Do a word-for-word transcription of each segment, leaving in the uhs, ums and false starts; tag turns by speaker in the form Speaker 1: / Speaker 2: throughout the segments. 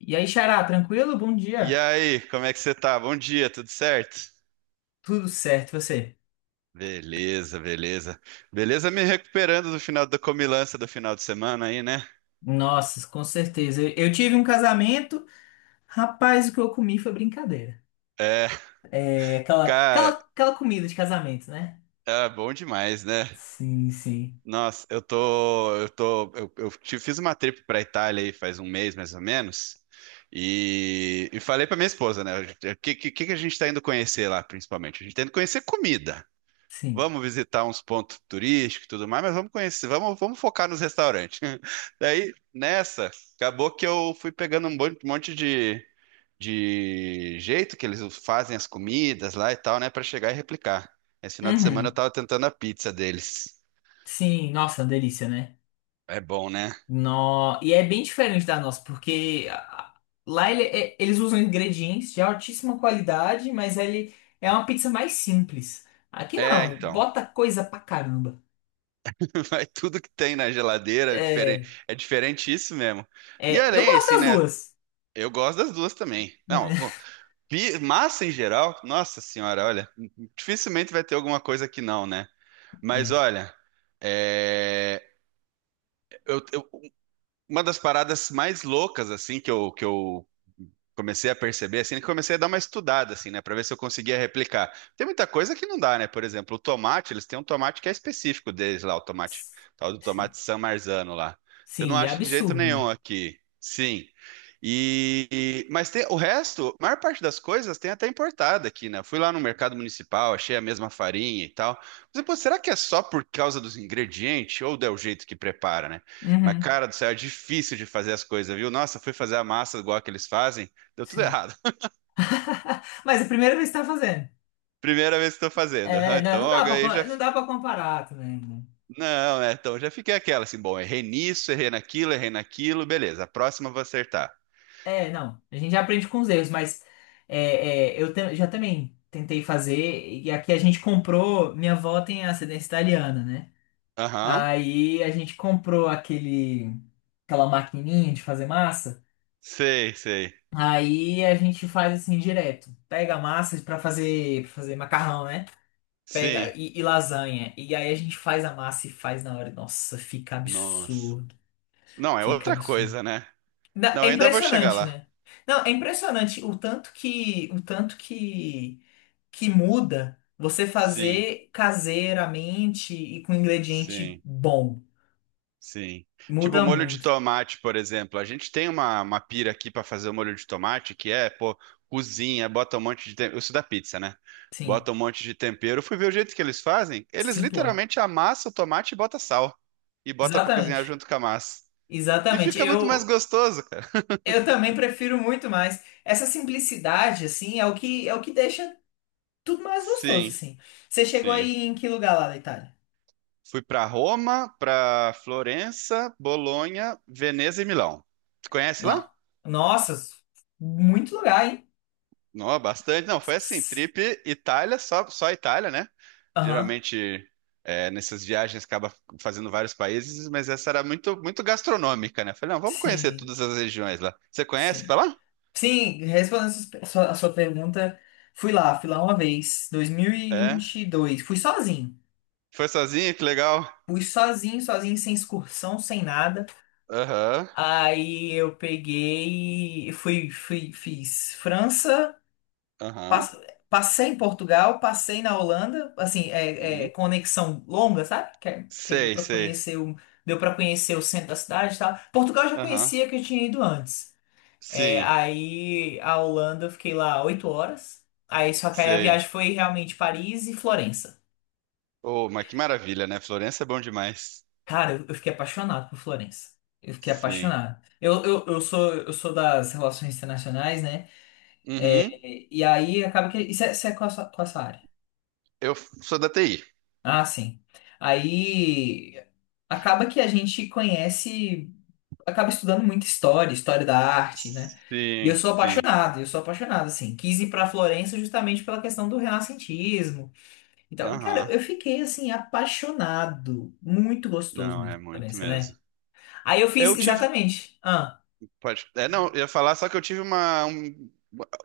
Speaker 1: E aí, Xará, tranquilo? Bom
Speaker 2: E
Speaker 1: dia.
Speaker 2: aí, como é que você tá? Bom dia, tudo certo?
Speaker 1: Tudo certo, e você?
Speaker 2: Beleza, beleza. Beleza me recuperando do final da comilança do final de semana aí, né?
Speaker 1: Nossa, com certeza. Eu, eu tive um casamento, rapaz, o que eu comi foi brincadeira.
Speaker 2: É,
Speaker 1: É aquela, aquela,
Speaker 2: cara,
Speaker 1: aquela comida de casamento, né?
Speaker 2: é bom demais, né?
Speaker 1: Sim, sim,
Speaker 2: Nossa, eu tô, eu tô, eu, eu te- fiz uma trip pra Itália aí faz um mês, mais ou menos, e, e falei pra minha esposa, né? O que, que, que a gente tá indo conhecer lá, principalmente? A gente tá indo conhecer comida.
Speaker 1: sim.
Speaker 2: Vamos visitar uns pontos turísticos e tudo mais, mas vamos conhecer, vamos, vamos focar nos restaurantes. Daí, nessa, acabou que eu fui pegando um bon- monte de, de jeito que eles fazem as comidas lá e tal, né, para chegar e replicar. Esse final de semana eu
Speaker 1: Uhum.
Speaker 2: tava tentando a pizza deles.
Speaker 1: Sim, nossa, delícia, né?
Speaker 2: É bom, né?
Speaker 1: No... E é bem diferente da nossa, porque ah, lá ele- é- eles usam ingredientes de altíssima qualidade, mas ele é uma pizza mais simples. Aqui
Speaker 2: É,
Speaker 1: não,
Speaker 2: então.
Speaker 1: bota coisa pra caramba.
Speaker 2: Vai tudo que tem na geladeira, é diferente,
Speaker 1: É,
Speaker 2: é diferente isso mesmo. E
Speaker 1: é, eu
Speaker 2: além,
Speaker 1: gosto
Speaker 2: assim,
Speaker 1: das
Speaker 2: né?
Speaker 1: duas.
Speaker 2: Eu gosto das duas também. Não,
Speaker 1: É,
Speaker 2: Pi- massa em geral, nossa senhora, olha, dificilmente vai ter alguma coisa que não, né? Mas
Speaker 1: é,
Speaker 2: olha, é, eu- eu- uma das paradas mais loucas assim que eu, que eu comecei a perceber, assim, que comecei a dar uma estudada, assim, né, para ver se eu conseguia replicar. Tem muita coisa que não dá, né? Por exemplo, o tomate, eles têm um tomate que é específico deles lá, o tomate, tal do
Speaker 1: sim.
Speaker 2: tomate San Marzano lá. Eu não
Speaker 1: Sim, e é
Speaker 2: acho de jeito
Speaker 1: absurdo,
Speaker 2: nenhum
Speaker 1: né?
Speaker 2: aqui. Sim. E e- mas tem, o resto, a maior parte das coisas tem até importada aqui, né? Fui lá no mercado municipal, achei a mesma farinha e tal. Mas, pô, será que é só por causa dos ingredientes ou é o jeito que prepara, né? Mas
Speaker 1: Uhum.
Speaker 2: cara do céu, é difícil de fazer as coisas, viu? Nossa, fui fazer a massa igual que eles fazem, deu tudo
Speaker 1: Sim.
Speaker 2: errado.
Speaker 1: Mas é a primeira vez que tá fazendo.
Speaker 2: Primeira vez que estou fazendo. Aham,
Speaker 1: É, não,
Speaker 2: então,
Speaker 1: não
Speaker 2: ó,
Speaker 1: dá pra,
Speaker 2: ganhei
Speaker 1: co-
Speaker 2: já.
Speaker 1: não dá pra comparar também, né?
Speaker 2: Não, né? Então, já fiquei aquela assim, bom, errei nisso, errei naquilo, errei naquilo, beleza. A próxima eu vou acertar.
Speaker 1: É, não. A gente já aprende com os erros, mas é, é, eu te- já também tentei fazer. E aqui a gente comprou. Minha avó tem ascendência italiana, né?
Speaker 2: Aham,
Speaker 1: Aí a gente comprou aquele, aquela maquininha de fazer massa.
Speaker 2: sei, sei.
Speaker 1: Aí a gente faz assim direto. Pega a massa pra fazer, pra fazer macarrão, né? Pega
Speaker 2: Sim,
Speaker 1: e, e lasanha. E aí a gente faz a massa e faz na hora. Nossa, fica
Speaker 2: nossa.
Speaker 1: absurdo.
Speaker 2: Não, é
Speaker 1: Fica
Speaker 2: outra
Speaker 1: absurdo.
Speaker 2: coisa, né?
Speaker 1: Na-
Speaker 2: Não, eu
Speaker 1: é
Speaker 2: ainda vou chegar
Speaker 1: impressionante,
Speaker 2: lá.
Speaker 1: né? Não, é impressionante o tanto que o tanto que que muda você
Speaker 2: Sim,
Speaker 1: fazer caseiramente e com ingrediente
Speaker 2: sim.
Speaker 1: bom.
Speaker 2: Sim. Tipo
Speaker 1: Muda
Speaker 2: molho de
Speaker 1: muito.
Speaker 2: tomate, por exemplo. A gente tem uma, uma pira aqui para fazer o molho de tomate, que é, pô, cozinha, bota um monte de tempero. Isso da pizza, né?
Speaker 1: Sim,
Speaker 2: Bota um monte de tempero. Fui ver o jeito que eles fazem. Eles
Speaker 1: simplão.
Speaker 2: literalmente amassam o tomate e bota sal. E bota para cozinhar
Speaker 1: Exatamente.
Speaker 2: junto com a massa. E
Speaker 1: Exatamente.
Speaker 2: fica muito mais
Speaker 1: Eu
Speaker 2: gostoso, cara.
Speaker 1: eu também prefiro muito mais. Essa simplicidade assim é o que é o que deixa tudo mais gostoso,
Speaker 2: Sim,
Speaker 1: assim. Você chegou
Speaker 2: sim.
Speaker 1: aí em que lugar lá da Itália?
Speaker 2: Fui para Roma, para Florença, Bolonha, Veneza e Milão. Tu conhece lá?
Speaker 1: No- Nossa, muito lugar, hein?
Speaker 2: Não, bastante. Não, foi assim,
Speaker 1: S-
Speaker 2: trip Itália, só, só Itália, né?
Speaker 1: Aham,
Speaker 2: Geralmente, é, nessas viagens, acaba fazendo vários países, mas essa era muito, muito gastronômica, né? Falei, não, vamos conhecer
Speaker 1: Sim,
Speaker 2: todas as regiões lá. Você conhece pra
Speaker 1: sim.
Speaker 2: lá?
Speaker 1: Sim, respondendo sus- a sua, a sua pergunta, fui lá, fui lá uma vez, dois mil e e
Speaker 2: É.
Speaker 1: vinte e dois. Fui sozinho.
Speaker 2: Foi sozinho? Que legal.
Speaker 1: Fui sozinho, sozinho, sem excursão, sem nada.
Speaker 2: Aham,
Speaker 1: Aí eu peguei, fui, fui, fiz França,
Speaker 2: aham.
Speaker 1: Pass- Passei em Portugal, passei na Holanda, assim, é, é,
Speaker 2: Uhum.
Speaker 1: conexão longa, sabe? Que, é- que deu
Speaker 2: Sei,
Speaker 1: para
Speaker 2: sei.
Speaker 1: conhecer o, deu para conhecer o centro da cidade e tal. Portugal eu já
Speaker 2: Aham.
Speaker 1: conhecia que eu tinha ido antes. É,
Speaker 2: Sim,
Speaker 1: aí a Holanda eu fiquei lá oito horas. Aí só que aí a
Speaker 2: sei.
Speaker 1: viagem foi realmente Paris e Florença.
Speaker 2: Oh, mas que maravilha, né? Florença é bom demais.
Speaker 1: Cara, eu, eu fiquei apaixonado por Florença. Eu fiquei
Speaker 2: Sim.
Speaker 1: apaixonado. Eu, eu, eu sou eu sou das relações internacionais, né?
Speaker 2: Uhum.
Speaker 1: E, e aí acaba que isso é, isso é Qual a sua, qual a sua área?
Speaker 2: Eu sou da T I.
Speaker 1: Ah, sim. Aí acaba que a gente conhece, acaba estudando muita história, história da arte, né? E eu
Speaker 2: Sim,
Speaker 1: sou
Speaker 2: sim.
Speaker 1: apaixonado, eu sou apaixonado, assim. Quis ir pra Florença justamente pela questão do renascentismo e tal. Cara,
Speaker 2: Aham.
Speaker 1: eu fiquei, assim, apaixonado. Muito gostoso
Speaker 2: Não, é
Speaker 1: mesmo,
Speaker 2: muito
Speaker 1: Florença, né?
Speaker 2: mesmo.
Speaker 1: Aí eu fiz
Speaker 2: Eu tive.
Speaker 1: exatamente. Ah,
Speaker 2: Pode. É, não, eu ia falar só que eu tive uma, um-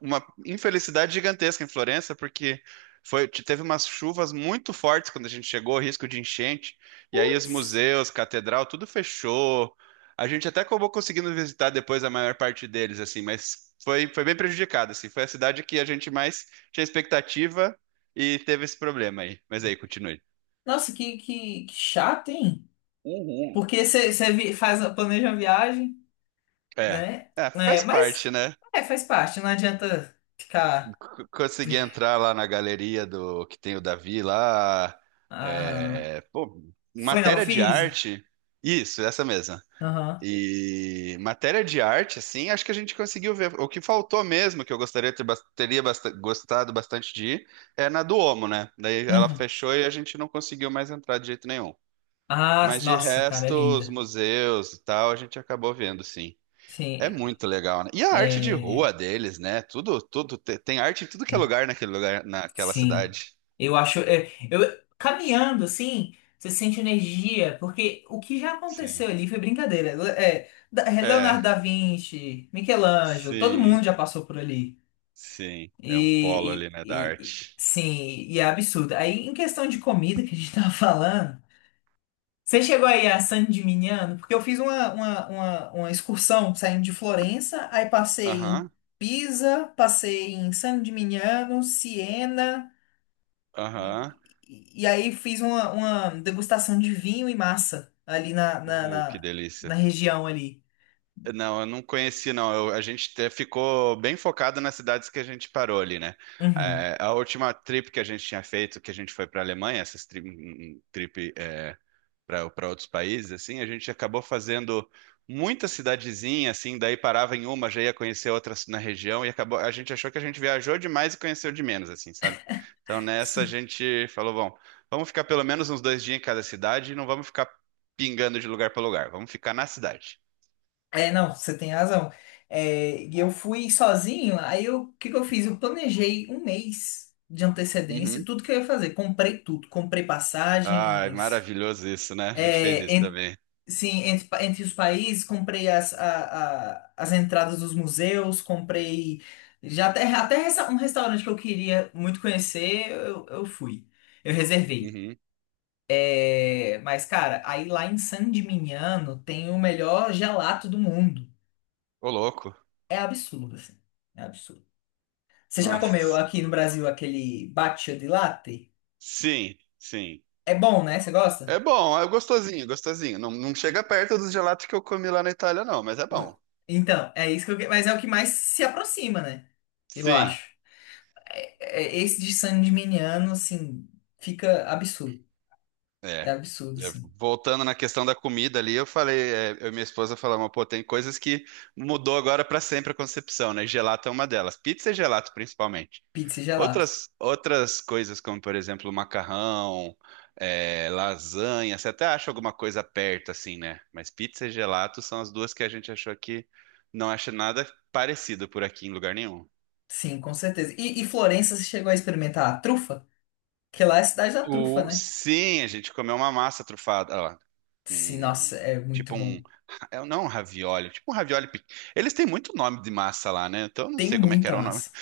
Speaker 2: uma infelicidade gigantesca em Florença, porque foi, teve umas chuvas muito fortes quando a gente chegou, risco de enchente. E aí os museus, catedral, tudo fechou. A gente até acabou conseguindo visitar depois a maior parte deles, assim, mas foi, foi bem prejudicado, assim. Foi a cidade que a gente mais tinha expectativa e teve esse problema aí. Mas aí, continue.
Speaker 1: Nossa, que, que, que chato, hein?
Speaker 2: Uhum.
Speaker 1: Porque você faz, planeja uma viagem,
Speaker 2: É.
Speaker 1: né?
Speaker 2: É,
Speaker 1: É,
Speaker 2: faz parte,
Speaker 1: mas
Speaker 2: né?
Speaker 1: é, faz parte, não adianta ficar.
Speaker 2: C- Consegui entrar lá na galeria do que tem o Davi lá.
Speaker 1: Aham.
Speaker 2: É, pô,
Speaker 1: Foi na
Speaker 2: matéria de
Speaker 1: Uffizi?
Speaker 2: arte. Isso, essa mesma.
Speaker 1: Aham.
Speaker 2: E matéria de arte, assim, acho que a gente conseguiu ver. O que faltou mesmo, que eu gostaria de ter, bas- teria basta- gostado bastante de ir, é na do Omo, né? Daí ela
Speaker 1: Uhum.
Speaker 2: fechou e a gente não conseguiu mais entrar de jeito nenhum.
Speaker 1: Ah,
Speaker 2: Mas de
Speaker 1: nossa, cara, é
Speaker 2: resto, os
Speaker 1: linda.
Speaker 2: museus e tal, a gente acabou vendo, sim. É
Speaker 1: Sim,
Speaker 2: muito legal, né? E a arte de
Speaker 1: é...
Speaker 2: rua deles, né? Tudo, tudo te- tem arte em tudo que é lugar naquele lugar, naquela
Speaker 1: Sim.
Speaker 2: cidade.
Speaker 1: Eu acho... é, eu... Caminhando, assim, você sente energia, porque o que já
Speaker 2: Sim.
Speaker 1: aconteceu ali foi brincadeira. Le- É, da- Leonardo
Speaker 2: É,
Speaker 1: da Vinci, Michelangelo, todo
Speaker 2: sim,
Speaker 1: mundo já passou por ali.
Speaker 2: sim. É um polo
Speaker 1: E...
Speaker 2: ali, né,
Speaker 1: e-
Speaker 2: da
Speaker 1: e- e-
Speaker 2: arte.
Speaker 1: Sim, e é absurdo. Aí, em questão de comida que a gente tava falando... Você chegou aí a San Gimignano? Porque eu fiz uma, uma, uma, uma excursão saindo de Florença, aí passei em
Speaker 2: Aham,
Speaker 1: Pisa, passei em San Gimignano, Siena,
Speaker 2: aham.
Speaker 1: e, e e aí fiz uma, uma degustação de vinho e massa ali na, na,
Speaker 2: Uh, que
Speaker 1: na, na
Speaker 2: delícia.
Speaker 1: região ali.
Speaker 2: Não, eu não conheci, não. Eu- a gente te- ficou bem focado nas cidades que a gente parou ali, né?
Speaker 1: Uhum.
Speaker 2: É, a última trip que a gente tinha feito, que a gente foi para a Alemanha, essas tri- um, um, um trip, é, para para outros países, assim, a gente acabou fazendo muita cidadezinha, assim, daí parava em uma, já ia conhecer outras na região e acabou, a gente achou que a gente viajou demais e conheceu de menos, assim, sabe? Então nessa a
Speaker 1: Sim.
Speaker 2: gente falou, bom, vamos ficar pelo menos uns dois dias em cada cidade e não vamos ficar pingando de lugar para lugar, vamos ficar na cidade.
Speaker 1: É, não, você tem razão. É, e eu fui sozinho, aí eu, o que que eu fiz? Eu planejei um mês de antecedência,
Speaker 2: Uhum.
Speaker 1: tudo que eu ia fazer. Comprei tudo, comprei
Speaker 2: Ai,
Speaker 1: passagens.
Speaker 2: maravilhoso isso, né? A gente fez
Speaker 1: É,
Speaker 2: isso
Speaker 1: en-
Speaker 2: também.
Speaker 1: sim, Entre, pa- entre os países, comprei as, a- a- as entradas dos museus, comprei já até, até resta- um restaurante que eu queria muito conhecer, eu, eu fui. Eu reservei.
Speaker 2: Uhum.
Speaker 1: É, mas, cara, aí lá em San Dimignano tem o melhor gelato do mundo.
Speaker 2: Ô, louco.
Speaker 1: É absurdo, assim. É absurdo. Você já
Speaker 2: Nossa.
Speaker 1: comeu aqui no Brasil aquele batida de latte?
Speaker 2: Sim, sim.
Speaker 1: É bom, né? Você gosta?
Speaker 2: É bom, é gostosinho, gostosinho. Não, não chega perto dos gelatos que eu comi lá na Itália, não, mas é
Speaker 1: N-
Speaker 2: bom.
Speaker 1: Então, é isso que eu... que- mas é o que mais se aproxima, né? Eu
Speaker 2: Sim,
Speaker 1: acho. É, esse de San Gimignano, assim, fica absurdo. É
Speaker 2: é.
Speaker 1: absurdo,
Speaker 2: É,
Speaker 1: assim.
Speaker 2: voltando na questão da comida ali, eu falei, é, eu e minha esposa falamos, pô, tem coisas que mudou agora para sempre a concepção, né? Gelato é uma delas. Pizza e gelato, principalmente.
Speaker 1: Pizza e gelato.
Speaker 2: Outras, outras coisas, como por exemplo, macarrão, é, lasanha, você até acha alguma coisa perto, assim, né? Mas pizza e gelato são as duas que a gente achou que não acha nada parecido por aqui em lugar nenhum.
Speaker 1: Sim, com certeza. E, e Florença, você chegou a experimentar a trufa? Que lá é a cidade da trufa,
Speaker 2: O,
Speaker 1: né?
Speaker 2: sim, a gente comeu uma massa trufada, ó,
Speaker 1: Sim,
Speaker 2: um-
Speaker 1: nossa, é muito
Speaker 2: tipo um,
Speaker 1: bom.
Speaker 2: é, não um ravioli, tipo um ravioli. pe- Eles têm muito nome de massa lá, né? Então eu não
Speaker 1: Tem
Speaker 2: sei como é que
Speaker 1: muita
Speaker 2: era o nome.
Speaker 1: massa.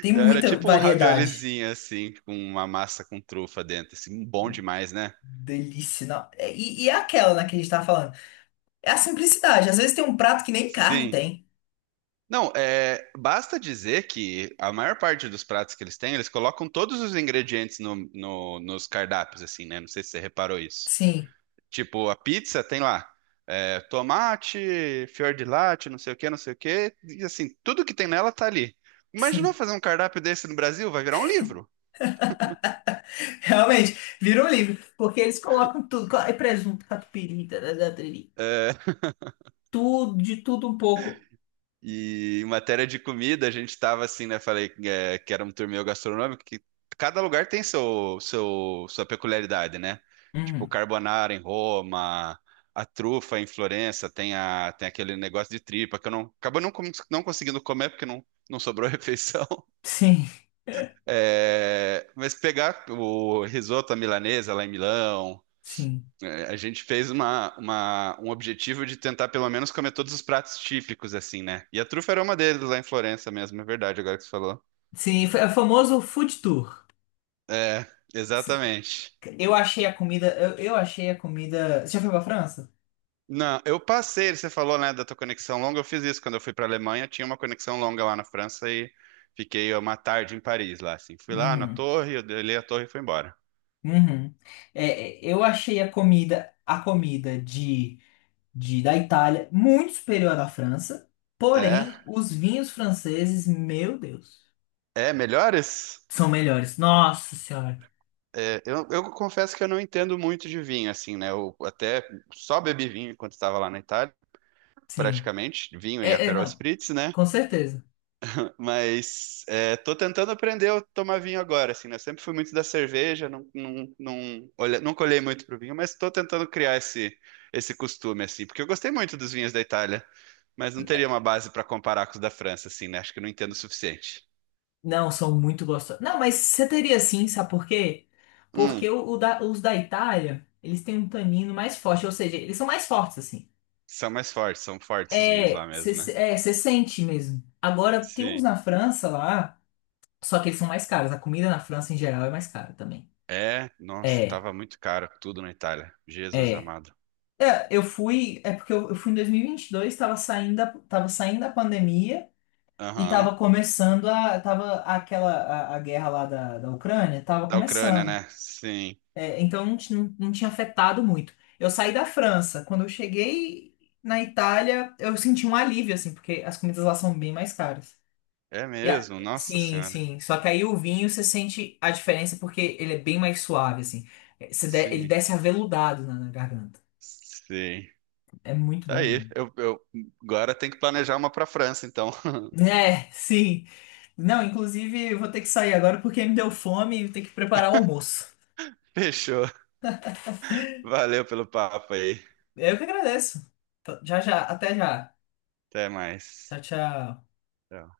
Speaker 1: Tem
Speaker 2: Era
Speaker 1: muita
Speaker 2: tipo um
Speaker 1: variedade.
Speaker 2: raviolizinho assim, com uma massa com trufa dentro, assim, bom demais, né?
Speaker 1: Delícia. Não. É, E, e é aquela, né, que a gente tava falando. É a simplicidade. Às vezes tem um prato que nem carne
Speaker 2: Sim.
Speaker 1: tem.
Speaker 2: Não, é, basta dizer que a maior parte dos pratos que eles têm, eles colocam todos os ingredientes no, no- nos cardápios, assim, né? Não sei se você reparou isso.
Speaker 1: Sim,
Speaker 2: Tipo, a pizza tem lá é, tomate, fior de latte, não sei o que, não sei o que. E assim, tudo que tem nela tá ali. Imaginou
Speaker 1: sim.
Speaker 2: fazer um cardápio desse no Brasil? Vai virar um livro.
Speaker 1: Realmente, vira um livro. Porque eles colocam tudo. co- É presunto, catupiry, tarará, tariri,
Speaker 2: É,
Speaker 1: tudo, de tudo um pouco.
Speaker 2: e em matéria de comida, a gente tava assim, né? Falei é, que era um torneio gastronômico, que cada lugar tem seu, seu, sua peculiaridade, né? Tipo, o
Speaker 1: Uhum.
Speaker 2: carbonara em Roma, a trufa em Florença, tem, a, tem aquele negócio de tripa que eu não, acabo não, com- não conseguindo comer porque não, não sobrou refeição.
Speaker 1: Sim,
Speaker 2: É, mas pegar o risoto à milanesa lá em Milão,
Speaker 1: sim.
Speaker 2: é, a gente fez uma, uma- um objetivo de tentar pelo menos comer todos os pratos típicos, assim, né? E a trufa era uma deles lá em Florença mesmo, é verdade, agora que você falou.
Speaker 1: Sim, foi- é o famoso food tour.
Speaker 2: É, exatamente.
Speaker 1: Eu achei a comida. Eu, eu achei a comida. Você já foi pra França?
Speaker 2: Não, eu passei, você falou, né, da tua conexão longa, eu fiz isso quando eu fui para Alemanha, tinha uma conexão longa lá na França e fiquei uma tarde em Paris lá, assim. Fui lá na
Speaker 1: Uhum.
Speaker 2: torre, eu olhei a torre e fui embora.
Speaker 1: Uhum. É, é, eu achei a comida, a comida de, de da Itália muito superior à da França.
Speaker 2: É,
Speaker 1: Porém, os vinhos franceses, meu Deus,
Speaker 2: é, melhores?
Speaker 1: são melhores. Nossa Senhora.
Speaker 2: É, eu, eu confesso que eu não entendo muito de vinho, assim, né? Eu até só bebi vinho enquanto estava lá na Itália,
Speaker 1: Sim.
Speaker 2: praticamente, vinho e
Speaker 1: É, é,
Speaker 2: Aperol
Speaker 1: não,
Speaker 2: Spritz, né?
Speaker 1: com certeza.
Speaker 2: Mas é, tô tentando aprender a tomar vinho agora, assim, né? Eu sempre fui muito da cerveja, não, não, não, olha, nunca olhei muito pro vinho, mas tô tentando criar esse, esse costume, assim, porque eu gostei muito dos vinhos da Itália, mas não teria uma base para comparar com os da França, assim, né? Acho que eu não entendo o suficiente.
Speaker 1: Não, são muito gostosos. Não, mas você teria sim, sabe por quê? Porque
Speaker 2: Hum,
Speaker 1: o, o da- os da Itália, eles têm um tanino mais forte, ou seja, eles são mais fortes, assim.
Speaker 2: são mais fortes, são fortes os vinhos lá
Speaker 1: É, você
Speaker 2: mesmo,
Speaker 1: se-
Speaker 2: né?
Speaker 1: É, você sente mesmo. Agora, tem uns
Speaker 2: Sim.
Speaker 1: na França lá, só que eles são mais caros. A comida na França, em geral, é mais cara também.
Speaker 2: É, nossa,
Speaker 1: É,
Speaker 2: tava muito caro tudo na Itália. Jesus
Speaker 1: é.
Speaker 2: amado.
Speaker 1: É, eu fui, é porque eu, eu fui em dois mil e vinte e dois, tava saindo, da- tava saindo da pandemia e
Speaker 2: Aham.
Speaker 1: tava começando a, tava aquela, a, a guerra lá da, da Ucrânia, tava
Speaker 2: Da Ucrânia,
Speaker 1: começando.
Speaker 2: né? Sim.
Speaker 1: É, então não, ti- não, não tinha afetado muito. Eu saí da França. Quando eu cheguei na Itália, eu senti um alívio, assim, porque as comidas lá são bem mais caras.
Speaker 2: É
Speaker 1: E a-
Speaker 2: mesmo, nossa
Speaker 1: sim,
Speaker 2: senhora.
Speaker 1: sim. Só que aí o vinho você sente a diferença porque ele é bem mais suave, assim. É, você de- ele
Speaker 2: Sim,
Speaker 1: desce aveludado na, na garganta.
Speaker 2: sim.
Speaker 1: É muito
Speaker 2: Tá aí.
Speaker 1: bom.
Speaker 2: Eu, eu agora tem que planejar uma pra França, então.
Speaker 1: É, sim. Não, inclusive eu vou ter que sair agora porque me deu fome e eu tenho que preparar o almoço.
Speaker 2: Fechou. Valeu pelo papo aí.
Speaker 1: Eu que agradeço. Tá, Já, já. Até já.
Speaker 2: Até mais.
Speaker 1: Tchau, tchau.
Speaker 2: Tchau.